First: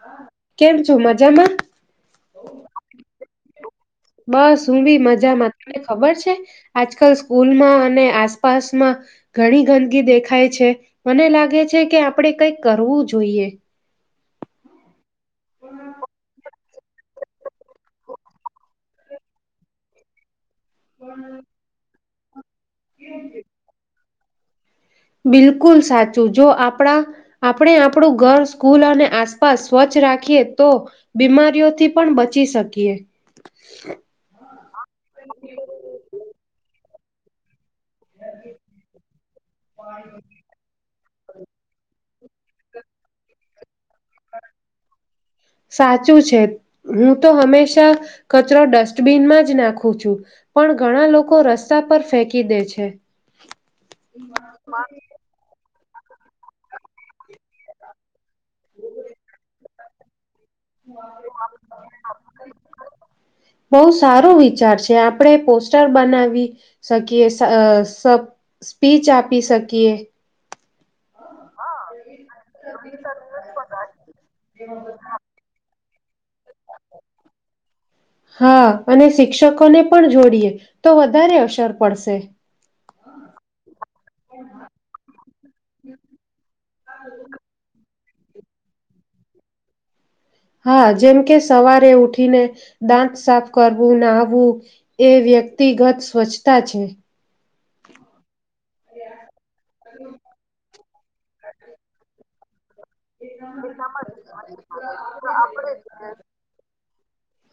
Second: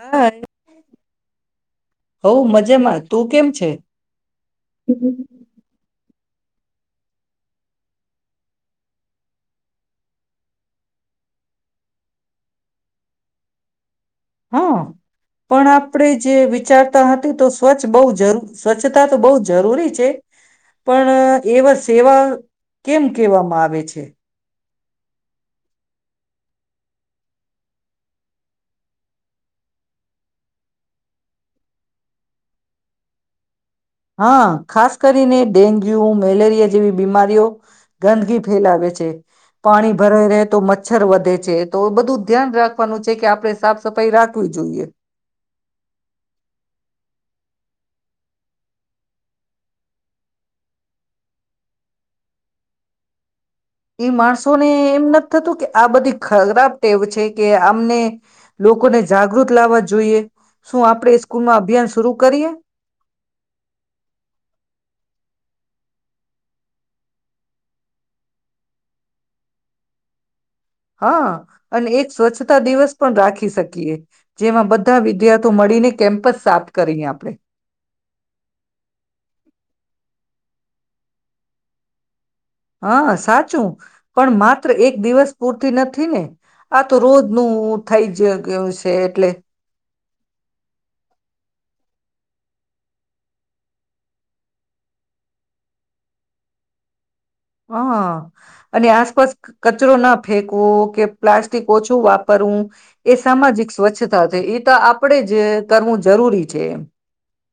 હાય. કેમ છું મજામાં હઉ મજામાં તું કેમ છે? બસ, હું બી મજામાં ત ખબર છે, આજકાલ સ્કૂલમાં અને આસપાસમાં ઘણી ગંદકી દેખાય છે, મને લાગે છે કે આપણેે કઈક કરવું જોઈએ હા, પણ આપણે જે વિચારતા હતી તો સ્વચ્છ બહુ જરૂ સ્વચ્છતા તો બહુ જરૂરી છે પણ એવા સેવા કેમ કેહેવામાં આવે છે બિલકુલ સાચું, જો આપણા આપણે આપણું ઘર સ્કૂલ અને આસપાસ સ્વચ્છ રાખીએ તો બીમારીઓથી પણ બચી શકીએ હા, ખાસ કરીને ડેન્ગ્યુ, મેલેરિયા જેવી બીમારીઓ ગંદગી ફેલાવે છે, પાણી ભરાઈ રહે તો મચ્છર વધે છે, તો બધું ધ્યાન રાખવાનું છે કે આપણે સાપ સાચું છે, હું તો હમેશા કચરો ડસ્ટબિનમાં જ નાખું છું, પણ ઘણા લોકો રસ્તા પર ફેંકી દે છે એ માણસો ને એમ નથી થતું કે આ બધી ખરાબ ટેવ છે કે આમને લોકોને જાગૃત લાવવા જોઈએ શું આપણે સ્કૂલમાં અભિયાન શરુ કરીએ બહુ સારો વિચાર છે આપ આપણે પોસ્ટર બનાવી શકીએ, સ્પીચ આપી શકીએ હા, અને એક સ્વચ્છતા દિવસ પણ રાખી શકીએ જેમાં બધા વિદ્યાર્થી મળીને કેમ્પસ સાફ કરીએ આપણે હા અને શિક્ષકોને પણ જોડીએ તો વધારે અસર પડશે હ સાચું પણ માત્ર એક દિવસ પૂરતી નથી ને આ તો રોજનુ થઈ જ ગીયો છે એટલે. હા જેમ કે સવારે ઉઠીને દાંત સાફ કરવું નાહવું એ વ્યક્તિગત સ્વચ્છતા છે. હ. અને આસપાસ કચરો ના ફેંકવો કે પ્લાસ્ટિક ઓછું વાપ પરું એ સામાજિક સ્વચ્છતા છે. એ તો આપણેે જ કરવું જરૂરી છે એમ.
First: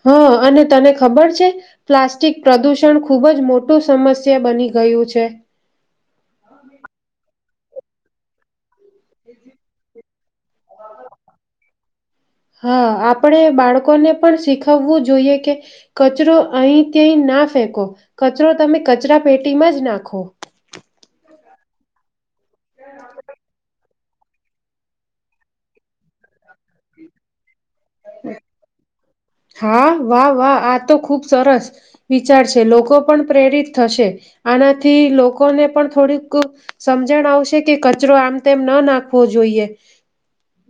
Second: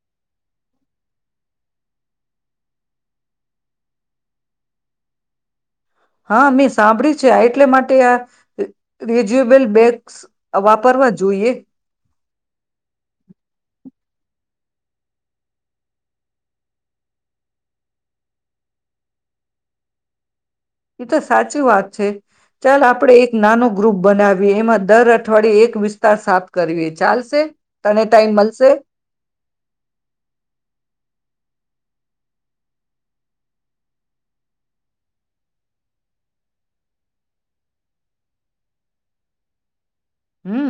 હં અને તને ખબર છે પ્લાસ્ટિક પ્રદૂષણ ખૂબ જ મોટું સમસ્યા બની ગયું છે. હા મેં સાંભડિયું છે આ એટ એટલા માટે આ રિજ્યુબલ બેગ્સ વાપરવા જોઈએ. હા આપણેે બાળકોને પણ શીખવવું જોઈએ કે કચરો અહી તૈ ના ફેંકો કચરો તમે કચરા પેટીમાં જ નાખો. એ તો સાચી વાત છે. ચાલ આપડે એક નાનું ગ્રુપ બનાવીએ એમાં દર અઠવાડિયે એક વિસ્તાર સાફ કરીએ ચાલશે? તને ટાઈમ મલસે? હા, વાહ, વાહ આ તો ખુબ સરસ વિચાર છે, લોકો પણ પ્રેરિત થશે, આનાથી લોકોને પણ થોડીક સમજણ આવશે કે કચરો આમ તેમ ના નાખવો જોઈએ હમ,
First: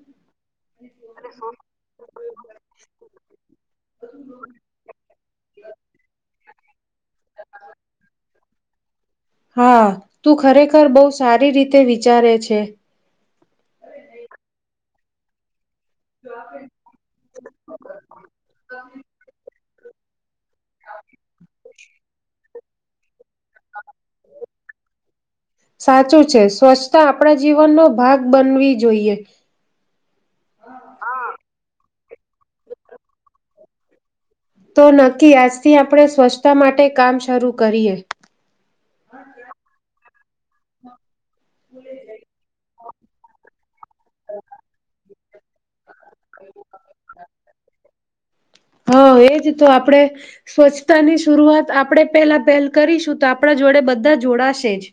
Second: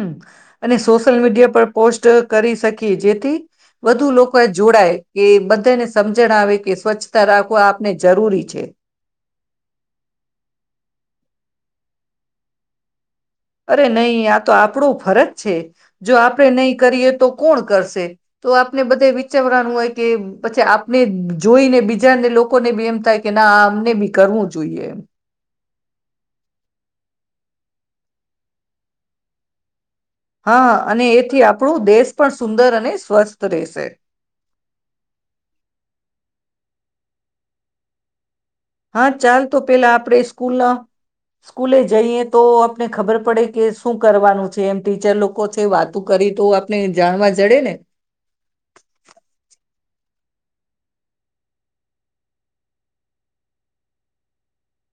અને સોશિયલ મીડિયા પર પોસ્ટ કરી શકીએ જે [inaudible] વધુ લોકો એ જોડાય કે બધાને સમજણ આવે કે સ્વચ્છતા રાખવા આપને જરૂરી છે હા, તું ખરેખર બહુ સારી રીતે વિચારે છે અરે નહી, આ તો આપણું ફરજ છે જો આપડે નહી કરીએ તો કોણ કરશે, તો આપને બધે વિચારવાનું હોય કે પછી આપને જોઈને બીજાને લોકોને બી એમ થાય કે ના અમને બી કરવું જોઈએ સાચું છે સ્વચ્છતા આપણા જીવનનો ભાગ બનવી જોઈએ હા, અને એથી આપણું દેશ પણ સુંદર અને સ્વસ્થ રહેશે તો નક્કી, આજથી આપણે સ્વચ્છતા માટે કામ શરૂ કરીએ હા, ચાલ તો પેલા આપણેે સ્કૂલ, સ્કૂલે જઈએ તો આપને ખબર પડે કે શું કરવાનું છે, એમ ટીચર લોકો કો છે વાત કરી તો આપને જાણવા જડે ને હા, એજ તો આપણેે સ્વચ્છતાની શરૂઆત આપણેે પેલા પહેલ કરીશું તો આપણા જોડે બધા જોડાશે જ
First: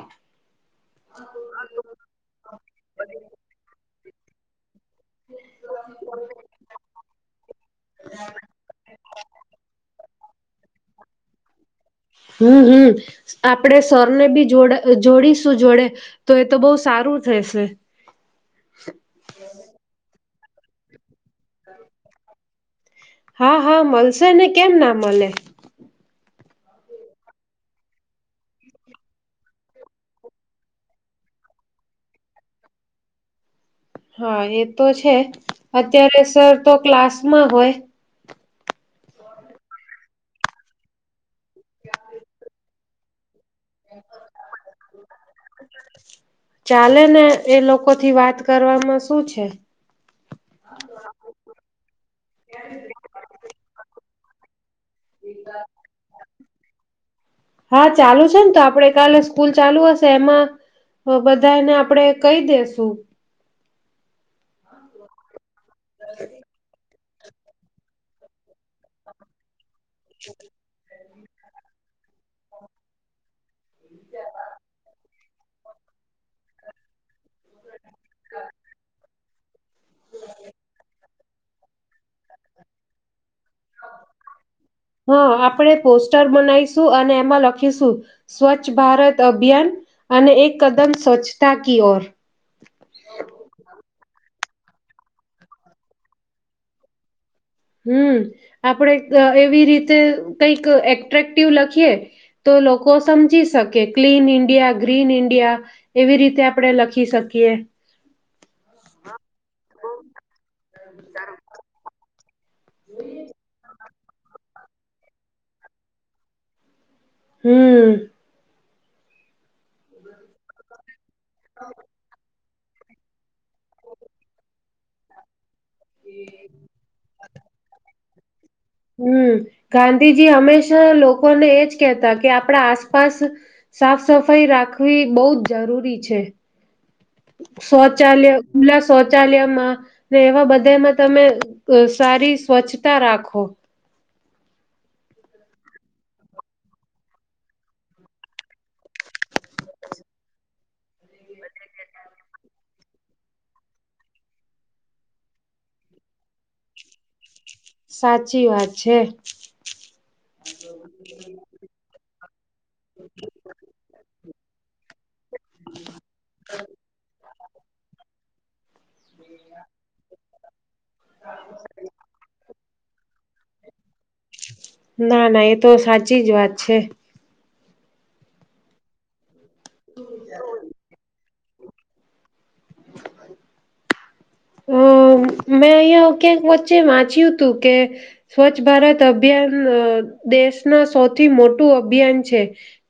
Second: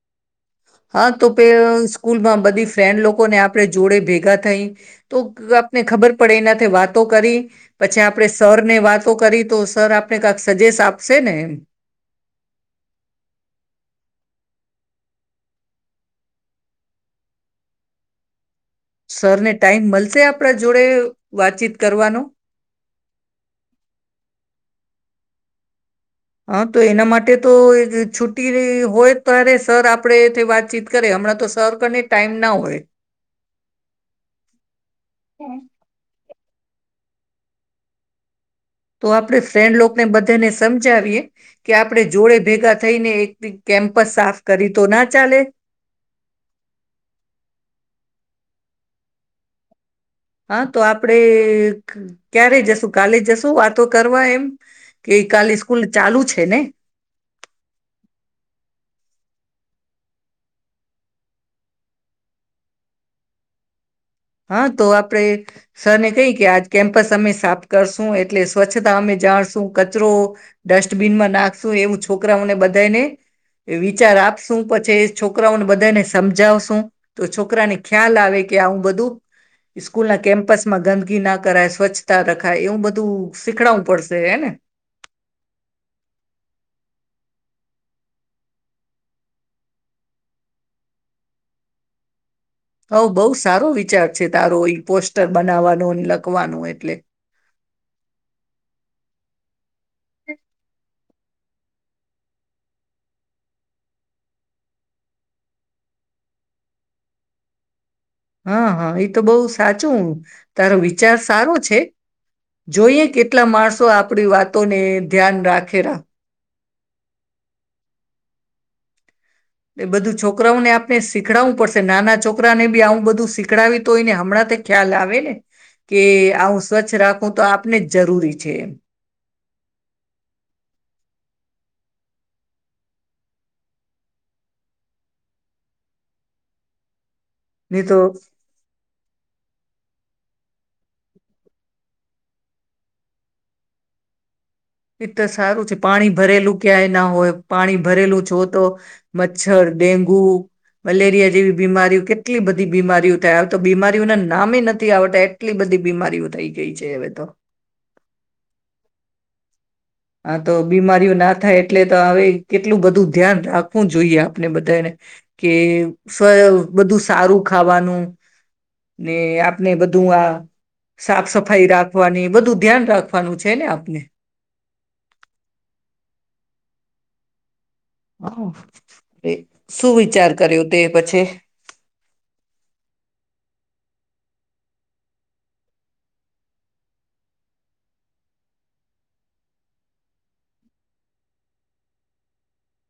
હા તો પેલ સ્કૂલમાં બધી ફ્રેન્ડ લોકોને આપડે જોડે ભેગા થઈ તો આપને ખબર પડે એનાથી વાતો કરી પછી આપણે સરને વાતો કરી તો સર આપ આપને કક સજેેશ આપશે ને એમ હમ્મ હમ્મ આપડે સરને બી જોડ જોડીશું જોડે તો એ તો બહું સારું થશે. સરને ટાઈમ મળશે આપ આપણા જોડે વાતચીત કરવાનુ હા હા મળશે ને કેમ ના મલે. હા તો એના માટે તો છુ્ટી હોય રેય ત્યારે સર આપણેથી વાતચીત કરે હમણાં તો સર કને ટાઈમ ના હોય હા એ તો છે. અત્યારે સર તો ક્લાસમાં હોય. તો આપણે ફ્રેન્ડ લોકને બધાને સમજાવીએ કે આપણે જોડે ભેગા થઈને કેમ્પસ સાફ કરી તો ના ચાલે. ચાલે ને એ લોકોથી વાત કરવામાં શું છે. હા તો આપડે ક્યારે જશું કાલે જશું વાતો કર તો એમ. કે કાલે સ્કૂલ ચાલુ છે ને હા ચાલુ છે ને તો આપડે કાલે સ્કૂલ ચાલુ હશે એમાં બધાને આપડે કહી દેસુ. હા તો આપડે સરને કહી કે આજ કેમ્પ પસ અમે સાફ કરશું એટલે સ્વચ્છતા અમે જાળશું. તું કચરો ડસ્ટ ડસ્ટબીનમાં નાખશું એવું છોકરાઓને બધાયને વિચાર આપશું પછી છોકરાઓને બધાયને સમજાવશું તો છોકરાને ખ્યાલ આવે કે આવું બધું સ્કૂલના કેમ્પસમાં ગંદકી ના કરાય સ્વચ્છતા રખાય એવું બધું શીખડવું પડશે હેને. હા આપણે પોસ્ટર બનાઈશું અને એમાં લખીશું સ્વચ્છ ભારત અભિયાન અને એક કદમ સ્વચ્છતા કી ઓર. હવ બહુ સારો વિચાર છે તારો ઈ પોસ્ટર બનાવવાનો લખવાનું એટલે હમ આપડે જ એવી રીત તે કઈક એક્ટ એટ્રેક્ટિવ લખીએ તો લોકો સમજી શકે ક્લીન ઈન્ડિયા ગ્રીન ઈન્ડિયા એવી રીતે આપણે લખી શકીએ. હા હા એ તો બહુ સાચું તારો વિચાર સારો છે. જોઈએ કેટલા માણસો આપણી વાત વાતો ને ધ્યાન રાખે રાખ. હમ્મ. એ બધું છોકરાઓને આપ ને શીખડવું પડશે નાના ચોક છોકરાને બી આવું બધું શીખડાવી તો હોય ને હમણાં તો ખ્યાલ આવે ને. કે આવું સ્વચ્છ રાખું તો આપને જ જરૂરી છે. હમ ગાંધીજી હંમેશા લોકોને એજ કેહતા કે આપણા આસપાસ, સાફ સફાઈ રાખવી બહુ જ જરૂરી છે. નહી તો શૌચાલય ખુલા શૌચાલયમાં ને એવા બધામાં તમે સારી સ્વચ્છતા રાખો. એ તો સારું છે પાણી ભરેલું ક્યાંય ના હોય પાણી ભરેલું જો તો, મચ્છર ડેન્ગુ મલેરિયા જેવી બીમારીઓ કેટલી બધી બીમારીઓ થાય આ તો બીમારીઓને નામે નથી આવતા એટલી બધી બીમારીઓ થઈ ગઈ છે હવે તો. સાચી વાત છે. હા તો બીમારીઓ ના થાય એટલે તો હવે કેટલું બધું ધ્યાન રાખવું જોઈએ. ને બધાને. કે સ્ બધું સારું. ખાવાનું. ને આપને બધું આ સાફ સફાઈ રાખવાની બધું ધ્યાન રાખ રાખવાનું છે ને આપને. ના ના એ તો સાચી જ વાત છે. હા એ શું વિચાર કર્યો તે પછી. અ મેં અહીયાંયા ક્યાંક વચ્ચે વાંચ્યું હતું કે, સ્વચ્છ ભારત અભિયાન દેશના સૌથી મોટું અભિયાન છે,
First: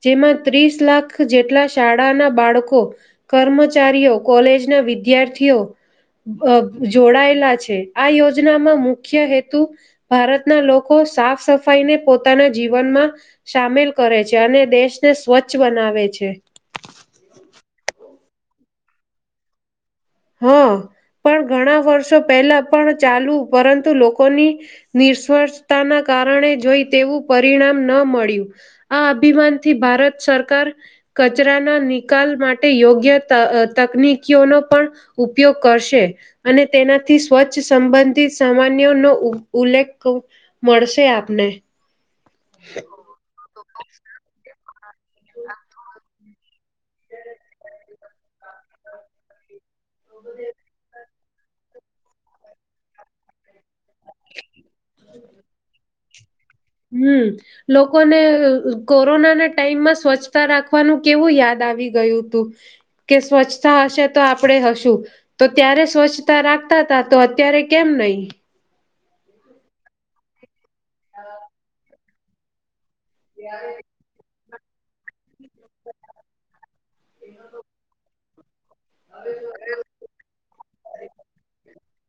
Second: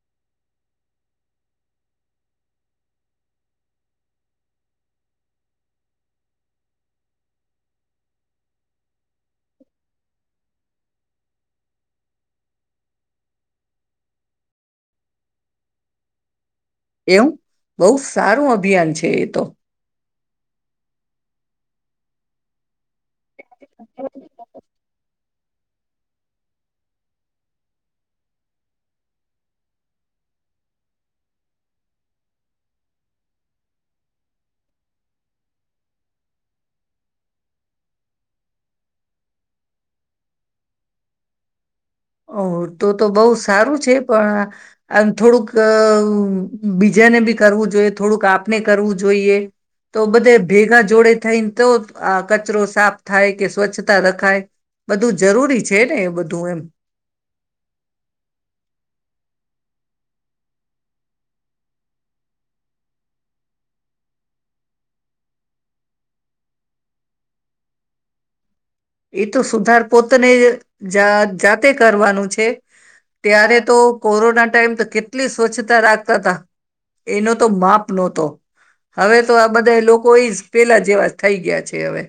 જેમાં ત્રીસ લાખ જેટલા શાળાના બાળકો, કર્મચારીઓ, કોલેજના વિદ્યાર્થીઓ. જોડાયેલા છે આ યોજનામાં મુખ્ય હેતુ, ભારતના લોકો સાફ સફાઈને પોતાના જીવનમાં સામેલ કરે છે, અને દેશને સ્વચ્છ બનાવે છે. એવું બહુ સારું અભિયાન છે એ તો. હા, પણ ઘણા વર્ષો પહેલા પણ ચાલુ પરંતુ લોકોની, નિસવર્તાના કારણે જોઈ તેવું પરિણામ ન મળ્યું, આ અભિમાનથી ભારત સરકાર, કચરાના નિકાલ માટે યોગ્ય તકનીકીઓનો પણ ઉપયોગ કરશે, અને તેનાથી સ્વચ્છ સંબંધિત સામાન્ય નો ઉલ્લેખ મળશે આપને. ઓ તું તો બઉ સારું છે પણ થોડુંક અ બીજાને બી કરવું જોઈએ થોડુંક આપને કરવું જોઈએ, તો બધે ભેગા જોડે થઈને તો આ કચરો સાફ થાય કે સ્વચ્છ તા રખાય, બધું જરૂરી છે ને. બધું એમ. હમ લોકોને કોરોનાના ટાઈમમાં સ્વચ્છતા રાખવાનું કેવું યાદ આવી ગયું હતું, કે સ્વચ્છતા હશે તો આપણે હશું, તો ત્યારે સ્વચ્છતા રાખતા ત તો અત્યારે કેમ નહી. એ તો સુધાર પોતાને જાતે કરવાનું છે. ત્યારે તો કોરોના ટાઈમ તો કેટલી સ્વચ્છતા રાખતા હતા. એનો તો માપ નહોતો. હવે તો આ બધા લોકો એ જ પેલા જેવા થઈ ગયા છે. કે અવે.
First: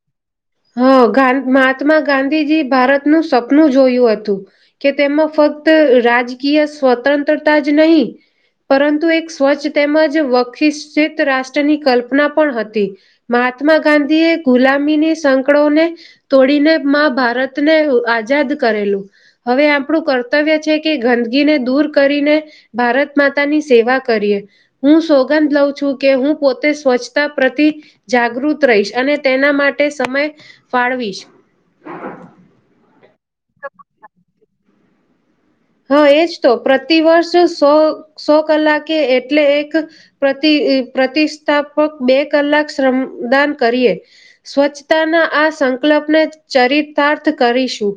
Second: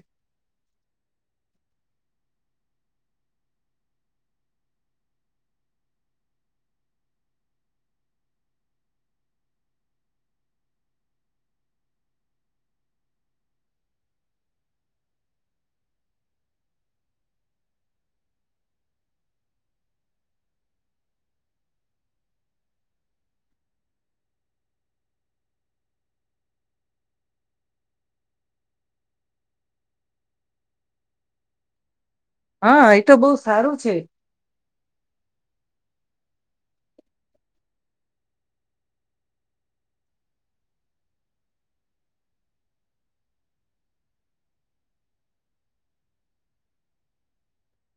હા ગા મહાત્મા ગાંધીજી ભારતનું સપનું જોયું હતું, કે તેમાં ફક્ત રાજકીય સ્વતંત્રતા જ નહી, પરંતુ એક સ્વચ્છ તેમજ વખિસિત રાષ્ટ્રની કલ્પના પણ હતી, મહાત્મા ગાંધી એ ગુલામીની સંક કળોને, તોડીને માં ભારતને આઝાદ કરેલું, હવે આપણું કર્તવ્ય છે કે ગંદગીને દૂર કરીને, ભારત માતાની સેવા કરીએ, હું સોગંદ લઉં છું કે હું પોતે સ્વચ્છતા પ્રતિ, જાગૃત રહીશ અને તેના માટે સમય ફાળવીશ. હા, એ તો બહ સારું છે. હા એજ તો, પ્રતિ વર્ષ સો સો કલાકે એટલે એક, પ્રતિ પ્રતિસ્થાપક બે કલાક શ્રમદાન કરીએ, સ્વચ્છતાના આ સંકલ્પને ચરિતાર્થ કરીશું.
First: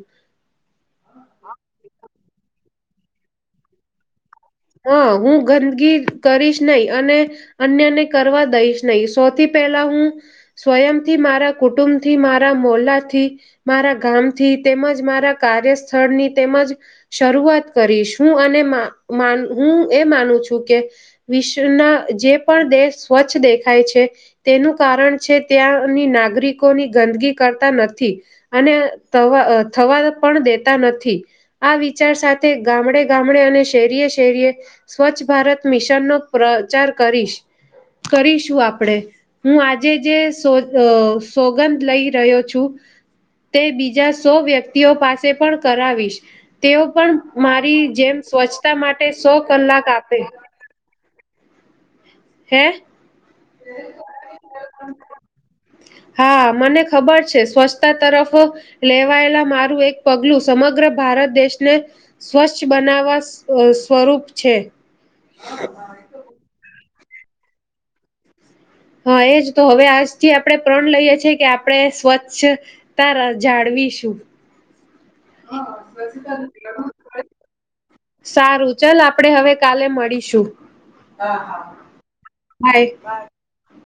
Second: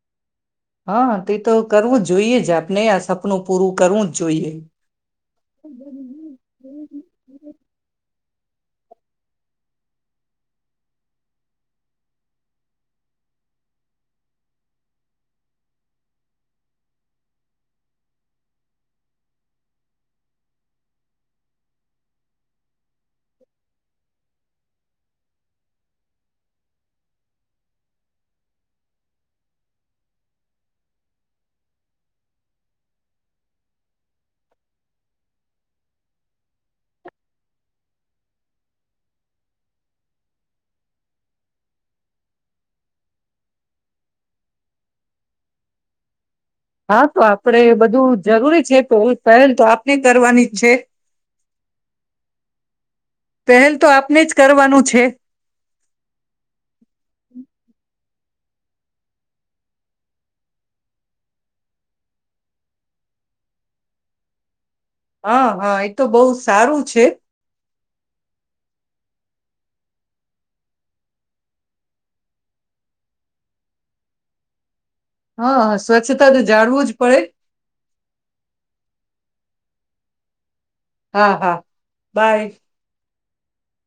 હા તે તો કરવું જોઈએ જ આપ ને સપનું પૂરું કરવું જ જોઈએ. હ હું ગંદગી કરીશ નહી અને, અન્યને કરવા દઈશ નહીં સૌથી પહેલા હું, સ્વયંથી મારા કુટુંબ થી મારા મોલાથી, મારા ગામથી તેમજ મારા કાર્યસ્થળની તેમજ, શરૂઆત કરીશ હું અને મા મા હું એ માનું છું કે, વિશ્વના જે પણ દેશ સ્વચ્છ દેખાય છે, તેનું કારણ છે ત્યાંની નાગરિકોની ગંદગી કરતા નથી, અને તવા થવા પણ દેતા નથી, આ વિચાર સાથે ગામડે ગામડે અને શેરીએ શરીએ સ્વચ્છ ભારત મિશન નો પ્રચાર કરીશ, કરીશું આપણેે, હું આજે જે અ સોગંદ લઈ રહ્યો છું, તે બીજા સો વ્યક્તિઓ પાસે પણ કરાવીશ. તેઓ હા પણ તો આપડે મારી બધું જેમ જરૂરી સ્વચ્છતા છે તો માટે સો પહેલ તો કલાક આપને આપે કરવાની જ છે. હે? પહેલ તો આપને જ [unintelligible] કરવાનું છે હા મને ખબર છે સ્વચ્છતા તરફ લેવાયેલા મારું એક પગલું સમગ્ર ભારત દેશને, સ્વચ્છ બનાવવા સ્વ સ્વરૂપ છે. હા હા એ તો બહુ સારું છે. હ એજ તો હવે આજથી આપણે પ્રણ લઈએ છેએ કે આપણે સ્વચ્છતા જાળવીશું. હા હ સ્વચ્છતા તો જાળવું જ પડે. સારું ચલ આપડે હવે કાલે મળીશું. હા હા, બાય. હા એક વાત.